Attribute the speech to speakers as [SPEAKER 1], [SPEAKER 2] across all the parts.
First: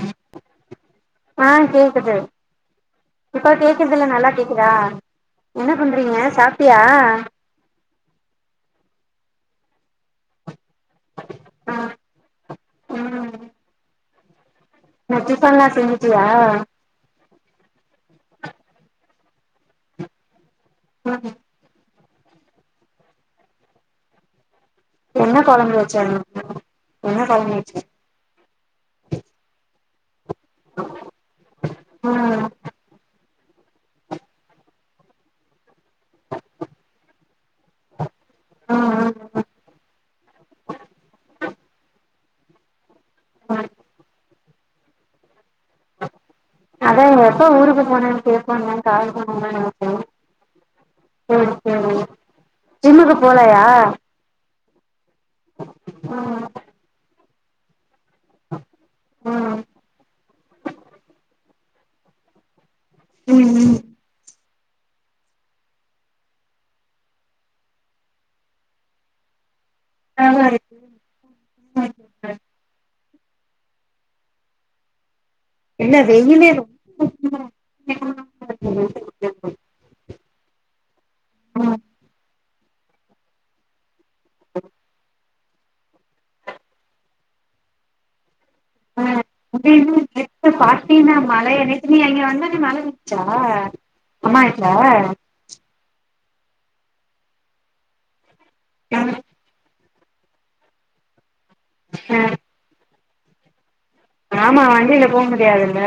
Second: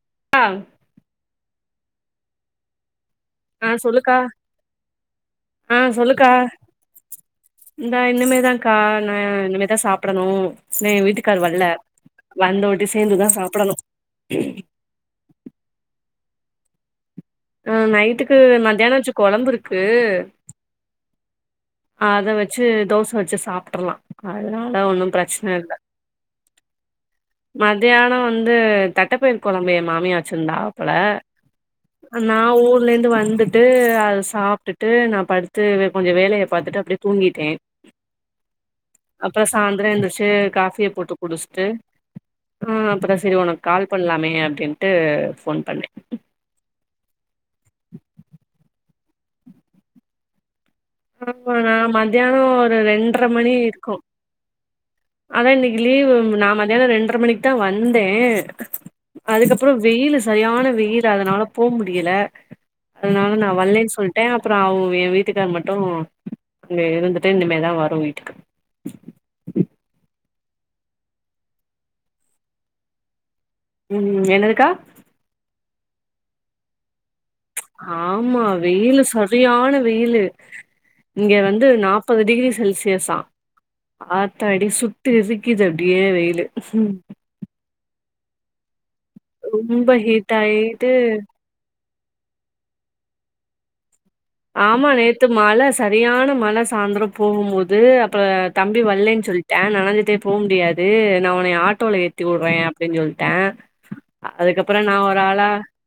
[SPEAKER 1] ம்
[SPEAKER 2] ஆ
[SPEAKER 1] ஆஹ கேக்குது இப்ப
[SPEAKER 2] ஆ
[SPEAKER 1] கேக்குறதுல
[SPEAKER 2] சொல்லுக்கா
[SPEAKER 1] நல்லா கேக்குதா என்ன
[SPEAKER 2] ஆ
[SPEAKER 1] பண்றீங்க
[SPEAKER 2] சொல்லுக்கா
[SPEAKER 1] சாப்பிடாயா
[SPEAKER 2] இந்தா இனிமேதான்கா நா இனிமேதா சாப்பிடணு இன்னு என் வீட்டுக்காரர் வரல வந்தவட்டி சேர்ந்துதா
[SPEAKER 1] ம்
[SPEAKER 2] சாப்பிடணு
[SPEAKER 1] நா டிபன் எல்லா செஞ்சிட்டியா
[SPEAKER 2] ஆஹ நைட்டுக்கு மத்தியாண வச்ச குழம்பு இருக்கு
[SPEAKER 1] ம் ம்
[SPEAKER 2] அத வச்சு தோச வச்சு சாப்படரலா அதனால ஒன்னு
[SPEAKER 1] என்ன
[SPEAKER 2] பிரச்சனை இல்ல
[SPEAKER 1] கொழம்பு வச்ச என்ன கொழம்பு வச்ச
[SPEAKER 2] மதியான வந்து வந்து தட்டப்பயிர் குழம்பு என்ஸ மாமியர் வச்சிருந்தாங்க அப்புல
[SPEAKER 1] [inaudible]
[SPEAKER 2] நா ஊர்ல இருந்து வந்துட்டு அத சாப்பிட்டுட்டு நா படுத்து கொஞ்சோ வேலயை பாத்தட்டு அப்டி தூங்கிட்டே
[SPEAKER 1] ம் ம்
[SPEAKER 2] அப்புறோ சாயந்திரம் எந்திரச்சு காபிய போட்டு குடிச்சுட்டு ஆஹ அப்பறதா சேரி உனக்கு
[SPEAKER 1] ம்
[SPEAKER 2] கால் பண்ணலாமே அப்டின்ட்டு போன் பண்ணே
[SPEAKER 1] அதா எப்போ ஊருக்கு போனே [unintelligible] போன
[SPEAKER 2] ஆமா நா மத்தியான ஒரு
[SPEAKER 1] ஜிம்முக்கு
[SPEAKER 2] ரெண்டரை மணி
[SPEAKER 1] போலயா
[SPEAKER 2] இருக்கு அதா இன்னைக்கு லீவ்
[SPEAKER 1] ம்
[SPEAKER 2] நா மத்தியான ரெண்டரை மணிக்கு வந்தே
[SPEAKER 1] ம்
[SPEAKER 2] அதுக்கப்புறோ க்னயவெயில் சரியான வெயில் அதனால போக முடியல அதனால நா
[SPEAKER 1] ம் ம்
[SPEAKER 2] வர்லேன்னு சொல்லிட்டே அப்புறோ அவன் என் வீட்டுக்கார மட்டு அப்றோ அங்க இருந்துட்டு இந்தமி தா வரும் வீட்டுக்கு
[SPEAKER 1] [inaudible]
[SPEAKER 2] ம் என்னதுக்கா
[SPEAKER 1] என்ன வெயிலே ரொம்ப [unintelligible]
[SPEAKER 2] ஆமா வெயில சட
[SPEAKER 1] இருக்குது
[SPEAKER 2] சரியான வெயில் இங்க வந்து
[SPEAKER 1] ம்
[SPEAKER 2] நாற்பது டிகிரி செல்சியஸா ஆத்தா அடி சுத்தி எரிக்குது அப்டியே வெயிலு ரொம்ப ஹீட் ஆயி
[SPEAKER 1] [unintelligible] நீ அங்க வந்தானே மழ வன்ச்சா
[SPEAKER 2] ஆமா நேத்து மழ சரியான மழ சாந்திரம் போம்போது அப்புறம் தம்பி வல்லன்னு சொல்ட்டான் நடந்துட்டே போக முடியாது து நான் உனைய ஆட்டோல எத்தி உடுற அப்படின்னு சொல்ட்ட
[SPEAKER 1] ஆமா
[SPEAKER 2] அதுக்கப்ரோ
[SPEAKER 1] வண்டியில
[SPEAKER 2] நான்
[SPEAKER 1] போ
[SPEAKER 2] ஒரு ஆளா
[SPEAKER 1] முடியாதுல்ல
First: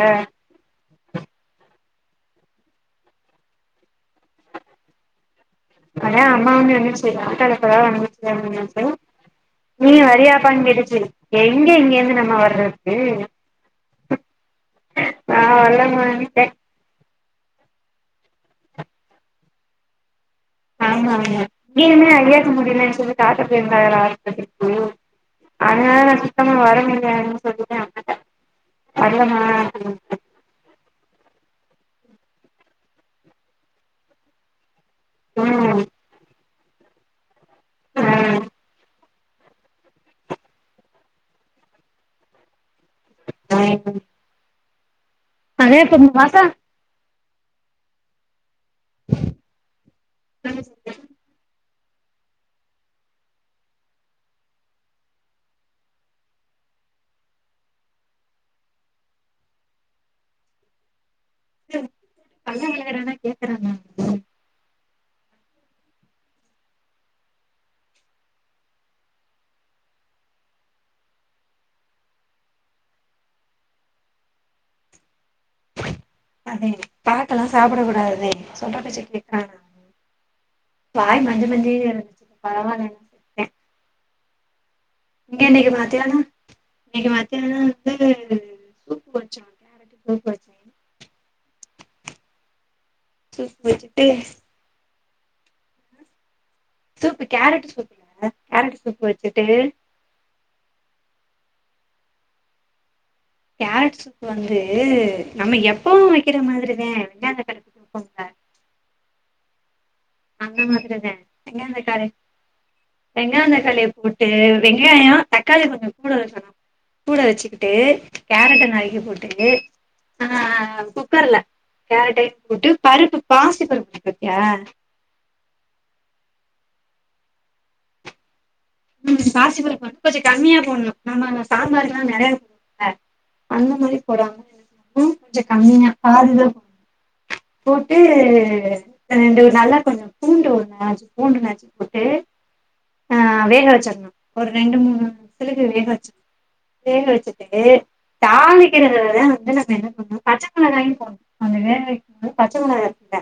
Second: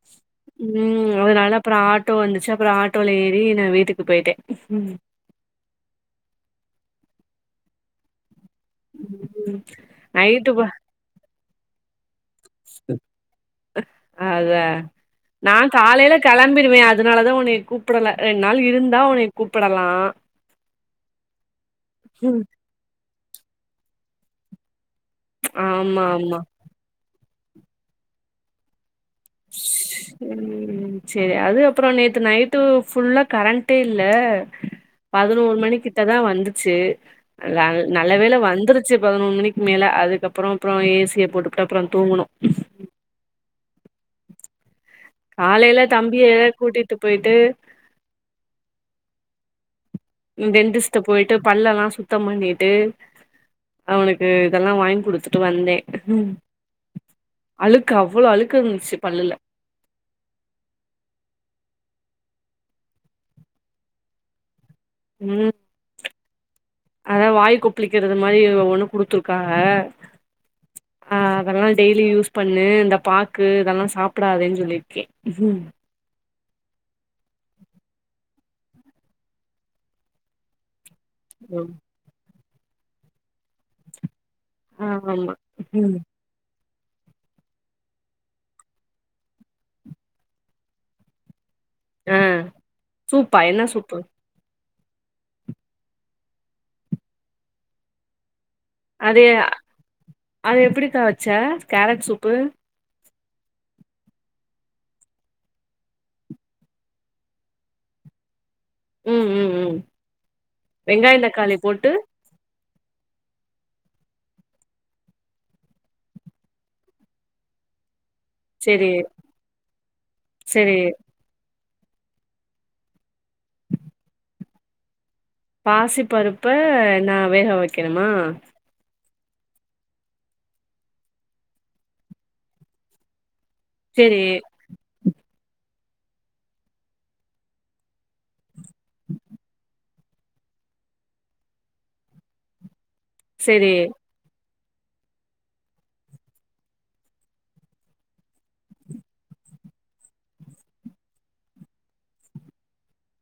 [SPEAKER 2] உம் அதனால அப்ரோ ஆட்டோ வந்துச்சு அப்புறம் ஆட்டோல ஏறி நான் வீட்டுக்கு போயிட்டேன்
[SPEAKER 1] அம்மாவ வந்துச்சு ஆட்டோ அப்பா வந்துச்சு
[SPEAKER 2] ம்
[SPEAKER 1] நீ
[SPEAKER 2] நைட்டு ப
[SPEAKER 1] வரியாப்பானு கேட்டுச்சு எங்க இங்க இருந்து நம்ம வர்றதுக்கு
[SPEAKER 2] அத
[SPEAKER 1] நா
[SPEAKER 2] நான்
[SPEAKER 1] வரலமா
[SPEAKER 2] காலையில
[SPEAKER 1] ன்ட்டே
[SPEAKER 2] கிளம்பிடுவேன் அ அதனாலதான் உனை கூப்பிடல ரெண்டு நாள் இருந்தா உனனை கூப்பிடலாம்
[SPEAKER 1] ஆமா மா ஏனமே அஐியாக்க முடியலன்ன சொல்லிட்டு ஆத்த பேய்ருந்த ஆ உம் அதனால
[SPEAKER 2] ஆமா
[SPEAKER 1] நான்
[SPEAKER 2] ஆமா
[SPEAKER 1] சுத்தமா வரமுடில சொல்லிட்டுதா உட்டுட்ட [unintelligible]
[SPEAKER 2] உம் சரி அது அப்புறம் நேத்து நைட்டு ஃபுல்லா கரண்டே இல்ல பதினோரு மணி
[SPEAKER 1] ம்
[SPEAKER 2] கிட்ட தான் வந்துச்சு ரா நல்லவேல வந்துருச்ச சி பதினொன்னு மணிக்கு மேல அதுக்கப்புறம் அப்புறம் ஏசிய போட்டுபுட்டு அப்புறம் தூங்கணும்
[SPEAKER 1] [inaudible] அதே
[SPEAKER 2] காலையில
[SPEAKER 1] இப்ப இந்த
[SPEAKER 2] தம்பிய
[SPEAKER 1] மாசோ
[SPEAKER 2] கூட்டிட்டு போயிட்டு
[SPEAKER 1] ஹ
[SPEAKER 2] ரெண்ட்டிச்ட போயிட்டு பல் எல்லாம் சுத்தம் பண்ணிட்டு அவனுக்கு இதெல்லாம் வாங்கி குடுத்துட்டு வந்தேன் அழுக்கு அவ்வளோ அழுக்கு இந்துச்சு பல்லுல
[SPEAKER 1] ம் பங்கரனா
[SPEAKER 2] உம் அத வாய் கொப்பளிக்கிறது மாரி ஒண்ணு ஒண்ணு குடுத்துருக்காங்க ஆ அதெல்லாம் டெய்லி யூஸ் பண்ணு இந்த பாக்கு இதெல்லாம் சாப்பிடதுேன்னு சொல்லியிருக்கேன்
[SPEAKER 1] அதே பாக்கலாம் சாப்பிட கூடாது சொல்ற பேச்சு கேக்குறான வாய் மஞ்ச
[SPEAKER 2] ஆ
[SPEAKER 1] மஞ்சேனுயிருக்கு பரவலா
[SPEAKER 2] ஆமா
[SPEAKER 1] இன்னைக்கு
[SPEAKER 2] ம்
[SPEAKER 1] மத்யானம் இன்னைக்கு மத்தியானம் வந்து சூப்பு வச்ச கேரட்ட சூப்பு வச்சங்க
[SPEAKER 2] ஆ சூப்பா என்ன சூப்பு
[SPEAKER 1] சூப்பு கேரட் சூப்புல்ல கேரட் சூப்பு
[SPEAKER 2] அது
[SPEAKER 1] வச்சுட்டு
[SPEAKER 2] அது எப்டிகா வச்ச கேரட் சூப்பு
[SPEAKER 1] கேரட் சூப்பு வந்து நம்ம எப்பவும் வைக்கிற மாரித வெண்டாந்த பருப்பு தூப்போங்கள
[SPEAKER 2] ம் ம் ம்
[SPEAKER 1] அந்த மாதிரிதே
[SPEAKER 2] வெங்காயம் தக்காளி போட்டு
[SPEAKER 1] வெங்காயம் தக்காளியை போட்டு வெங்காயம் தக்காளி கொஞ்சம் கூடு வெக்கனும் கூட வச்சுக்கிட்டு கேரட்ட
[SPEAKER 2] செரி
[SPEAKER 1] நறுக்கி போட்டு
[SPEAKER 2] செரி
[SPEAKER 1] ஆஹ் குக்கர்ல கேரட்டை போட்டு பருப்பு பாசி பருப்பு இருக்குல
[SPEAKER 2] பாசி பருப்ப நான் வேக வைக்கணுமா
[SPEAKER 1] உம் பாசிப்பருப்ப வந்து கொஞ்சோ கம்மியா போடணும் நம்ம சாம்பார் எல்லாம் நறையா போடுவோல அந்த மாரி
[SPEAKER 2] செரி
[SPEAKER 1] போடாம ம் கொஞ்சோ கம்மியா பாதிதா போட்டு ரெண்டு நல்லா கொஞ்சோ பூண்டு ஒண்ணு நாலஞ்சு பூண்டு நஸுக்சி போட்டு ஆ வேக
[SPEAKER 2] செரி
[SPEAKER 1] வச்சிடணும் ஒரு ரெண்டு மூணு சிலக்கு வேக வெச்சு வேக வெச்சுட்டு தாளிக்கிறததா வந்து நம்ம என்ன பண்ணு பச்ச மிளகாயு போணு அதுவே பச்ச மொளகா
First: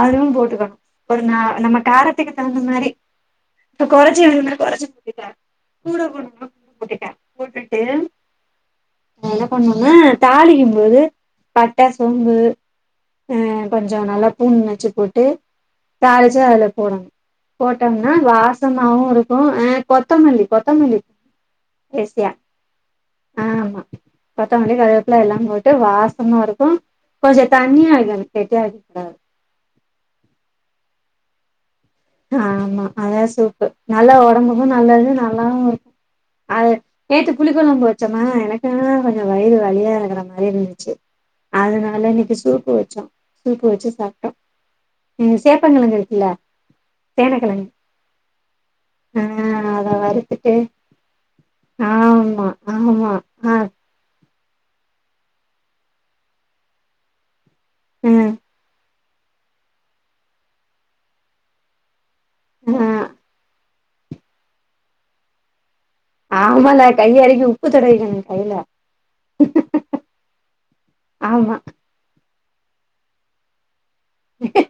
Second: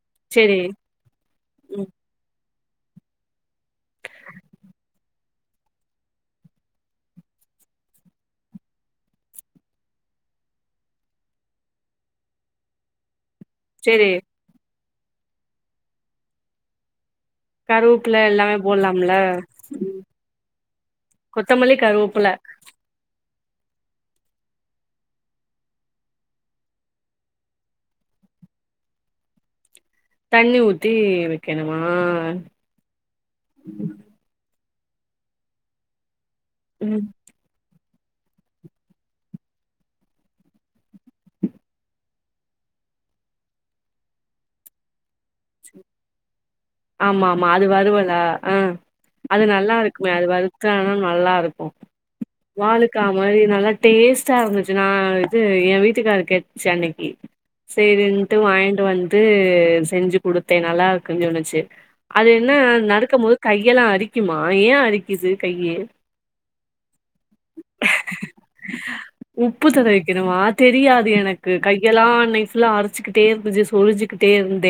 [SPEAKER 1] அதுவு
[SPEAKER 2] செரி
[SPEAKER 1] போட்டுக்கணு ஒரு நா நம்ம
[SPEAKER 2] ம்
[SPEAKER 1] காரத்துக்கு தகுந்த மாரி இப்ப கொறச்சி வேனுனா கொறச்சு போட்டுக்க கூட கூட போட்டுக்க போட்டுட்டு என்ன பண்ணுனா தாளிக்கும்போது பட்ட சோம்பு ம் கொஞ்சோ
[SPEAKER 2] செரி
[SPEAKER 1] நல்லா பூண்டு நச்சு போட்டு தாளிச்சு அதுல போடனு போட்டோம்னா
[SPEAKER 2] கருவேப்புல எல்லாமே
[SPEAKER 1] வாசமாவு
[SPEAKER 2] போட்லாம்ல
[SPEAKER 1] இருக்கு அ
[SPEAKER 2] ம்
[SPEAKER 1] கொத்தமல்லி கொத்தமல்லி
[SPEAKER 2] கொத்தமல்லி கருவப்புல
[SPEAKER 1] ஆ ஆமா கொத்தமல்லி கருவேப்பில எல்லா போட்டு வாசமா இருக்கு கொஞ்சோ தண்ணியா வாய்க்கனோ கேட்டியா வைக்க கூடாது
[SPEAKER 2] தண்ணி ஊத்தி வெக்கணுமா
[SPEAKER 1] ஆமா அத்தா சூப்பு நல்லா ஒடம்புக்கு நல்லது நல்லாவு இருக் அது
[SPEAKER 2] ம்
[SPEAKER 1] நேத்து புளிக்கொழம்பு வச்சோமா எனக்கு கொஞ்சோ வயிறு வலியா இருக்குற மாரி இருந்துச்சு அதனால இன்னிக்கு சூப்பு வெச்சோ சூப்பு வெச்சு சாப்ட்டோ ம் சேப்பங்கெளங்கு இருக்குல
[SPEAKER 2] ஆமா ஆமா அது வருவலா ஆ
[SPEAKER 1] ஆ
[SPEAKER 2] அது நல்லா
[SPEAKER 1] அத
[SPEAKER 2] இருக்குமே அது
[SPEAKER 1] வறுத்துட்டு
[SPEAKER 2] வறுத்தனா நல்லா இருக்கு
[SPEAKER 1] ஆமா
[SPEAKER 2] வாலக்கா
[SPEAKER 1] ஆமா
[SPEAKER 2] மாரி
[SPEAKER 1] ஆ
[SPEAKER 2] நல்லா டேஸ்ட்டா இருந்துச்சு நா இது எ வீட்டுக்காரு கேட்ச்சு அன்னிக்கி
[SPEAKER 1] ம்
[SPEAKER 2] சேரினுட்டு வாய்ங்ண்டு வந்து செஞ்சு குடுத்தே நல்லா இருக்குனு ஜோன்னுச்சு அது என்ன
[SPEAKER 1] ஆ
[SPEAKER 2] நருக்கும்போது கையெல்லா அரிக்குமா ஏ அரிக்குது கையி
[SPEAKER 1] ஆமால கையி அரிக்கும்
[SPEAKER 2] உப்பு தடவிக்கணுமா தெரியாது எனக்கு
[SPEAKER 1] ஆமா
[SPEAKER 2] கை கையெல்லா அன்னிக்கு ஃபுல்லா அரிச்சுக்குட்டே இருந்துச்சு சொருஞ்சி ட்டே இருந்த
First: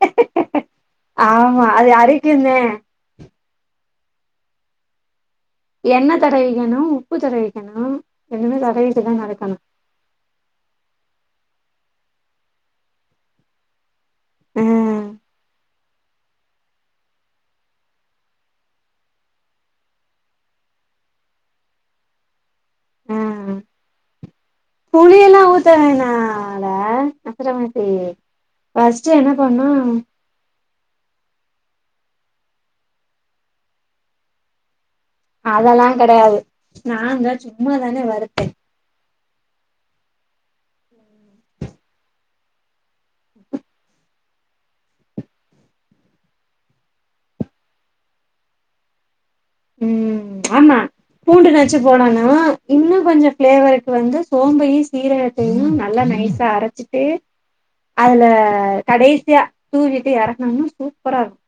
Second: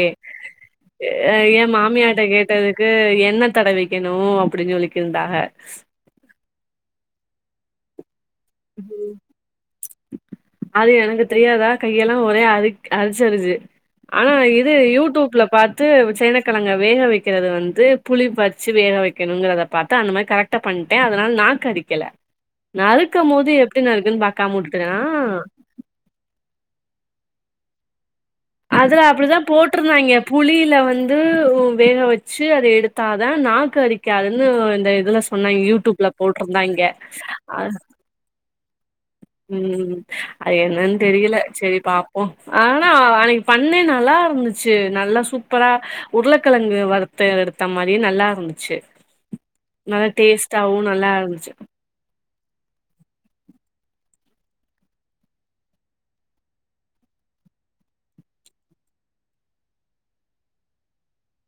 [SPEAKER 2] ஏ
[SPEAKER 1] ஆமா அது
[SPEAKER 2] மாமியாட்ட
[SPEAKER 1] அரிக்குந்தே
[SPEAKER 2] கேட்டதுக்கு என்ன தடவி கிணு அப்டின் சொல்லிக்கிருந்தாக
[SPEAKER 1] எண்ண தடவிக்கணு உப்பு தடவிக்கணு ரெண்டுமே தடவிக்குட்டுதா நடக்கணு
[SPEAKER 2] அது எனக்கு தெரியாதா கையெல்லா ஒரே அரி அரிச்சரிச்சு ஆனா
[SPEAKER 1] ஆ
[SPEAKER 2] இது யூட்டூப்ல பாத் து சேனக்கழங்க வேக வெக்கிறது வத்து புளி வெச்சு வேக வெக்கணுங்கறத பாத்த அந்த மாரி கரெக் டா பண்ட்ட அதனால நாக்கரிக்கல நா
[SPEAKER 1] ஆ
[SPEAKER 2] க்கமோது எப்டி நருக்கனுன் பாக்காம உட்டுட்டனா
[SPEAKER 1] அதனால அத்தரமின்சே
[SPEAKER 2] அதுல அப்படிதா போட்ருந்தாய்ங்க புளில வந்து வேக வெச்சு அத எடுத்தாதா நாக்கு அரிக்காதுன்னு இந்த இதுல சொன்னாங்
[SPEAKER 1] அதெல்லா
[SPEAKER 2] யூட்டூப்ல போட்ருந்தாய்ங்க
[SPEAKER 1] அ வரப்பே
[SPEAKER 2] ம் அது என்னன் தெரியில செரி பாப்போ ஆனா அனிக் பண்ண நல்லா இருந்துச்சு நல்லா சூப்பரா உருளக்கழங்கு வருத்த எடுத் த்த மாரி நல்லா இருந்துச்சு நல்லா
[SPEAKER 1] ம் ஆமா
[SPEAKER 2] டேஸ்ட்டாவு நல்லா
[SPEAKER 1] பூண்டு
[SPEAKER 2] இருந்துச்சு
[SPEAKER 1] நச்சு போடனு இன்னு கொஞ்சோ ஃபிளேவருக்கு வந்து சோம்பையு சீரகத்தையு நல்லா நைசா அரச்சு ட்டு அதுல கடைசியா தூவிட்டு எறக்கனுனா சூப்பரா இருக்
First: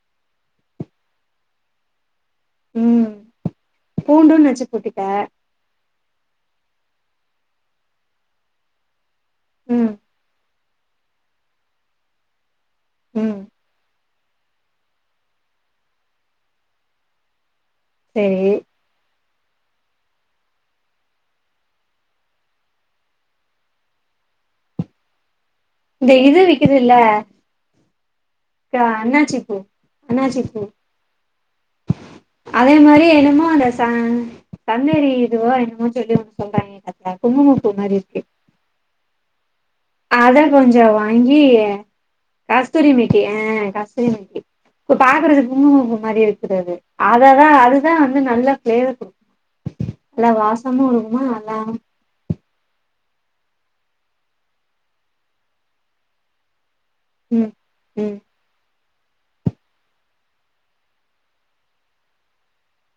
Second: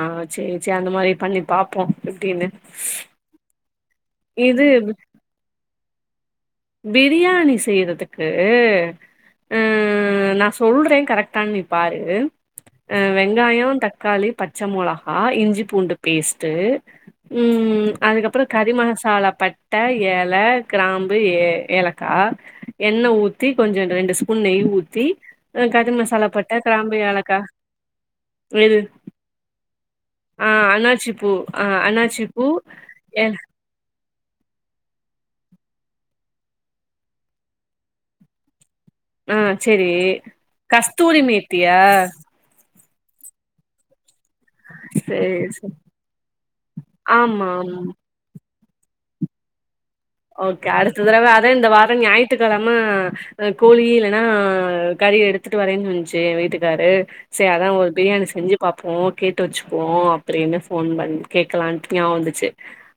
[SPEAKER 2] ஆ சே சே அந்த மாரி பண்ணி பாப்போ எப்டின்னு
[SPEAKER 1] ம் பூண்டு நச்சு
[SPEAKER 2] இது
[SPEAKER 1] போட்டுட்டே
[SPEAKER 2] பிரியாணி செய்யறதுக்கு அ
[SPEAKER 1] ம்
[SPEAKER 2] நா சொல்றே கரெக்டா நீ பாரு அ
[SPEAKER 1] ம்
[SPEAKER 2] வெங்காயோ, தக்காளி, பச் பச்ச மொளகா, இஞ்சி பூண்டு, பேஸ்ட்டு ம் அதுக்கப்றோ
[SPEAKER 1] சேரி
[SPEAKER 2] கறி மசாலா, பட்ட, எல, கிராம் பு ஏலக்கா எண்ணெ ஊத்தி கொஞ்சோ ரெண்டு ஸ்பூன் நெய் ஊத்தி கறிம்
[SPEAKER 1] இந்த
[SPEAKER 2] மசாலா
[SPEAKER 1] இது
[SPEAKER 2] பட்ட, கிராம்பு, எலக்கா
[SPEAKER 1] அக்கா அன்னாச்சிப்பூ
[SPEAKER 2] ஆ
[SPEAKER 1] அன்னாச்சிப்பூ
[SPEAKER 2] அண்ணாச்சி பூ ஆ அண்ணாச்சி பூ
[SPEAKER 1] அதே மாரி
[SPEAKER 2] ஏ
[SPEAKER 1] என்னமோ அந்த ச தன்னேறி இதுவோ என்னமோ சொல்லுவாங்க ஒன்னு சொல்றாங்க அக்கா குங்குமப்பூ மாரி இருக்கு
[SPEAKER 2] ஆ சேரி
[SPEAKER 1] அத கொஞ்சோ
[SPEAKER 2] கஸ்தூரி
[SPEAKER 1] வாங்கி
[SPEAKER 2] மேத்தியா
[SPEAKER 1] கஸ்தூரி மேத்தி ஆ கஸ்தூரி மேத்தி இப்ப
[SPEAKER 2] சேரி
[SPEAKER 1] பாக்குறதுக்கு
[SPEAKER 2] சேரி
[SPEAKER 1] குங்கும்பூ மாரியே இருக்கிறது அததா
[SPEAKER 2] ஆமா ஆமா
[SPEAKER 1] அதுதா வந்து நல்லா ஃப்ளவர் குடுக்கு நல்லா
[SPEAKER 2] ஓகே
[SPEAKER 1] வாசமு
[SPEAKER 2] அடுத்த
[SPEAKER 1] இருக்குமா
[SPEAKER 2] தடவ அதே
[SPEAKER 1] நல்லா
[SPEAKER 2] இந்த வாரோ ஞாயி த்துகெழம கோழி இல்லன்னா கறி எடுத்துட்டு வரேன் சொல்சி எயா வீட்டுக்காரு சேரி
[SPEAKER 1] ம்
[SPEAKER 2] அதா ஒரு
[SPEAKER 1] ம்
[SPEAKER 2] பிரியாணி செஞ்சி பாப்போ கேட்டு வெச்சிப்போ அப்டின்னு ஃபோன் பண் கேக்கலான்ட்டு ஞாபோ வந்துச்சி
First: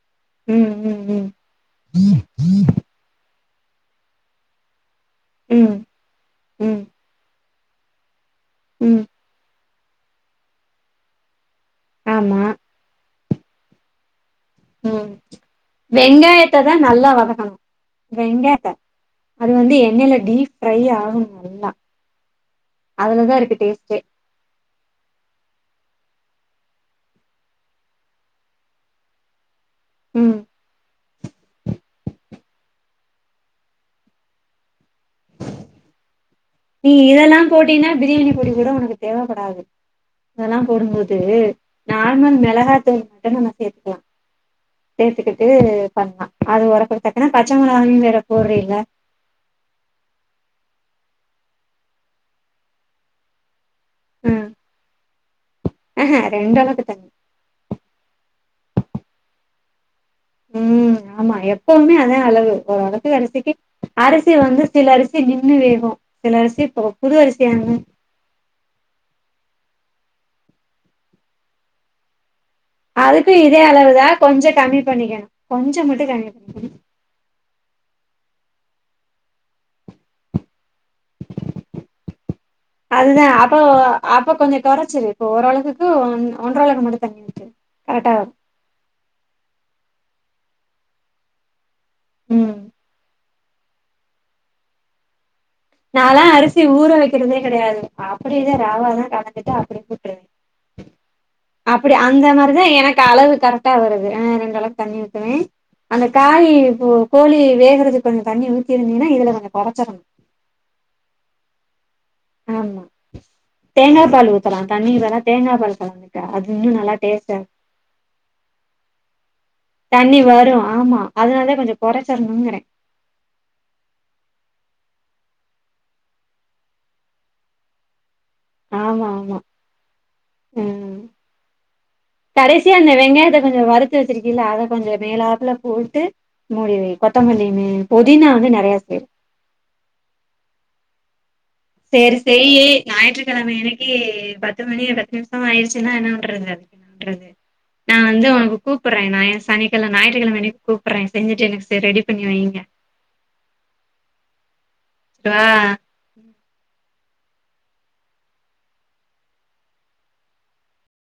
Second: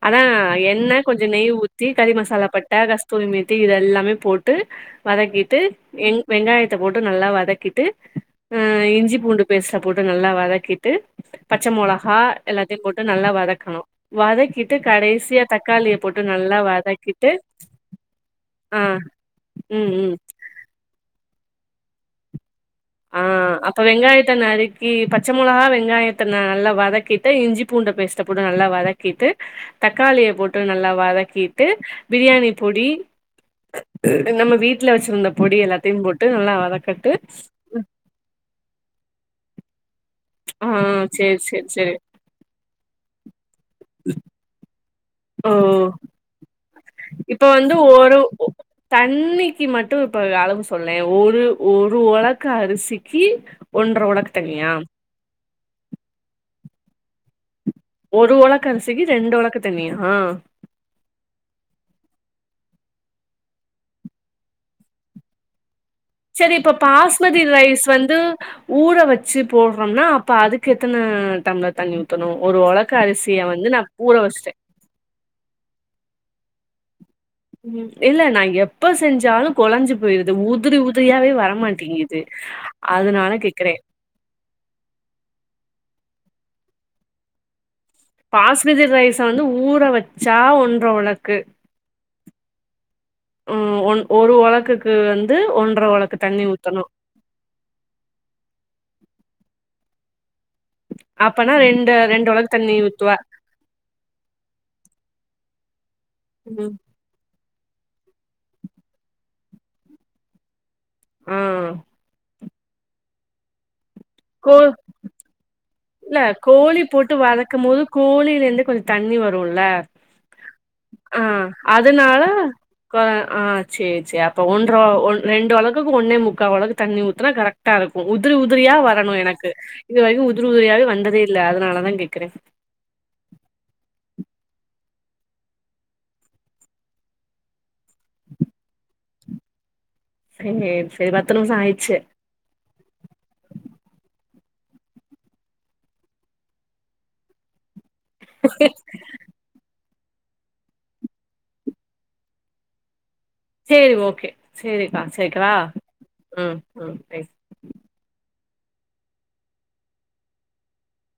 [SPEAKER 2] அதா
[SPEAKER 1] ம்
[SPEAKER 2] எண்ண
[SPEAKER 1] ம்
[SPEAKER 2] கொஞ்சோ
[SPEAKER 1] ம்
[SPEAKER 2] நெய் ஊத் த்தி கறி மசாலா பட்ட, கஸ்தூரி மேத்தி இதெல்லாமே போட்டு வதக்கிட்டு
[SPEAKER 1] ம்
[SPEAKER 2] எங் வெங்காயத்த
[SPEAKER 1] ம்
[SPEAKER 2] போட்டு நல்லா வதக்கிட்டு அ
[SPEAKER 1] ம்
[SPEAKER 2] இஞ்சி பூண்டு பேஸ்ட்ட போட்டு நல்லா வதக்கிட்டு பச்ச மொளகா
[SPEAKER 1] ஆமா
[SPEAKER 2] எல்லா த்தையு போட்டு நல்லா வதக்கணு வதக்கிட்டு கடைசியா தக்காளிய போட்டு நல்லா
[SPEAKER 1] இத்தா நல்லா
[SPEAKER 2] வதக்கிட்டு
[SPEAKER 1] வதக்கணு வெங்காயத்த
[SPEAKER 2] ஆ
[SPEAKER 1] அது வந்து
[SPEAKER 2] ம் ம்
[SPEAKER 1] எண்ணெயில டீப் ஃப்ரை ஆகனு நல்லா
[SPEAKER 2] ஆ
[SPEAKER 1] அதுலதா இருக்கு
[SPEAKER 2] அப்போ
[SPEAKER 1] டேஸ்ட்டே
[SPEAKER 2] வெங்காயத் த நறுக்கி பச்ச மொளகா வெங்காயத்த நல்லா வதக்கிட்டு இஞ்சி பூண்டு பேஸ்ட பொட்டு நல்லா வதக் க்கிட்டு தக்காளிய
[SPEAKER 1] ம்
[SPEAKER 2] போட்டு நல்லா வதக்கிட்டு பிரியாணி பொடி நம்ம வீட்ல வெச்சிருந்த பொடி எல்லாத்தையு போட்டு நல்லா
[SPEAKER 1] நீ
[SPEAKER 2] வதக்கட்டு
[SPEAKER 1] இதெல்லா போட்டீன்னா பிரியாணி பொடி கூட உனக்கு தேவப்படாது அதெல்லா
[SPEAKER 2] ஆ
[SPEAKER 1] போடும்போது
[SPEAKER 2] சேரி சேரி சேரி
[SPEAKER 1] நா ஆனா மொளகாத்தூள் மட்டு நம்ம சேத்துக்கலா சேத்துக்கிட்டு
[SPEAKER 2] ஓ
[SPEAKER 1] பண்ணலா அது ஒரப்புக்கு தக்கன பச்ச மொளாகாயு வேற போட்றிங்க
[SPEAKER 2] தண்ணி ணிக்கு மட்டு இப்ப அளவு சொல்லே ஒரு ஒரு ஒலக்கு அரிசிக்கு ஒன்ற ஒலக்கு தண்ணியா
[SPEAKER 1] ஆ ஹா ரெண்டு ஒழக்கு தண்ணி
[SPEAKER 2] ஒரு ஒலக்கு அரிசிக்கு ரெண்டு ஒலக்கு தண்ணியா
[SPEAKER 1] ம் ஆமா எப்வுமே அதா அளவு ஓரு ஒழக்கு அரிசிக்கு அரிசி வந்து சில அரிசி நின்னு வேகு சில
[SPEAKER 2] சேரி
[SPEAKER 1] அரிசி
[SPEAKER 2] இப்ப
[SPEAKER 1] இப்போ புது
[SPEAKER 2] பாஸ்மதி
[SPEAKER 1] அரிசியாங்க
[SPEAKER 2] ரைஸ் வந்து ஊற வெச்சி போட்றோம்னா அப்ப அதுக்கு எத்தன டம்ளர் தண்ணி ஊத்தணு ஒரு ஒலக்
[SPEAKER 1] அதுக்கு இதே அளவு தா கொஞ்சோ கம்மி பண்ணிக்கணு கொஞ்சோ மட்டு கம்மி பண்ணிக்கணு
[SPEAKER 2] இல்ல நா எப்ப செஞ்சாலு கொழஞ்சி போயிருது உதிரி உ உதிரியாவே வரமாட்டேங்குது
[SPEAKER 1] அதுதா
[SPEAKER 2] அதனால
[SPEAKER 1] அப்போ
[SPEAKER 2] கேக்குறே
[SPEAKER 1] அப்ப கொஞ்சோ கொறச்சுரு இப்ப ஓழக்குக்கு ஒன்ற ஒழக்கு மட்டு தண்ணி ஊத்து கரெக்டா வரு
[SPEAKER 2] பாஸ்மதி ரைஸ வந்து ஊற வச்சா ஒன்ற உலக்கு
[SPEAKER 1] ம்
[SPEAKER 2] ம் ஒரு உலக்குக்கு வந்து ஒன்
[SPEAKER 1] நாலா அரிசிய ஊற வைக்கிறதே கெடையாது அப்டிதா ராவாதா கலந்துட்டு அப்டியே பொட்டுருவே
[SPEAKER 2] அப்ப
[SPEAKER 1] அப்டி அந்த மாரிதா எனக்கு அளவு கரெக்டா வருது ஆ அந்த அளவுக்கு தண்ணி ஊத்துவே அந்த காய்யி கோ கோழி வேகறதுக்கு கொஞ்ச தண்ணி ஊத்திருந்தீங்கனா இதுல கொஞ்ச கொறச்சிறணு
[SPEAKER 2] ம்
[SPEAKER 1] ஆமா தேங்கா பால்
[SPEAKER 2] கோ
[SPEAKER 1] ஊத்தலா தண்ணி வேணா தேங்கா பால்
[SPEAKER 2] இல்ல
[SPEAKER 1] கலந்துக்க அது இன்னு
[SPEAKER 2] கோழி
[SPEAKER 1] நல்லா
[SPEAKER 2] போட்டு
[SPEAKER 1] டேஸ்டா
[SPEAKER 2] வதக்கும் போது கோழில இருந்து கொஞ்ச தண்ணி வரும்ல
[SPEAKER 1] தண்ணி வரு ஆமா அதனாலதா கொஞ்ச
[SPEAKER 2] அதனால
[SPEAKER 1] கொறச்சர்ணுங்கிற
[SPEAKER 2] ஆ செரி செரி அப்ப ஒன்ற ரெண்டு உலக்குக்கு ஒன்னே முக்கால் உலக்கு தண்ணி ஊத்துனா கரெக்ட் டா இருக்கு உதிரி உதிரியா
[SPEAKER 1] ஆமா
[SPEAKER 2] வரணு
[SPEAKER 1] ஆமா
[SPEAKER 2] எனக்கு இது வரைக்கு உதுரு உதிரியாவே
[SPEAKER 1] ம்
[SPEAKER 2] வந்ததே இல்ல அதனால தா கேட்கற
[SPEAKER 1] கடைசியா அந்த வெங்காயத்த கொஞ்ச வறுத்து வச்சிருக்கீள அத கொஞ்ச மேலாப்ல போட்டு மூடி வை கொத்தமல்லி பொதினா வந்து நறைய சேர்
[SPEAKER 2] சேர் சேர் பத்து நிம்ஷோ ஆயி
[SPEAKER 1] செரி செய்யி ஞாயிற்றுக்கிழம அன்னைக்கி பத்து மணி பத்து நிம்ஷோ ஆயிடுச்சுன்னா என்னா பண்றது பண்றது நா வந்து உனக்கு கூப்புர்ற நா சனிக்கிழ ஞயிற்றுக்கிழம அன்னிக் கூப்பர்ற செஞ்சுட்டு எனக் ரெடி பண்ணி வைங்க
[SPEAKER 2] சேரி ஓகே செரிக்கா செரி
[SPEAKER 1] வா
[SPEAKER 2] வைக்கவா ம் ம் வை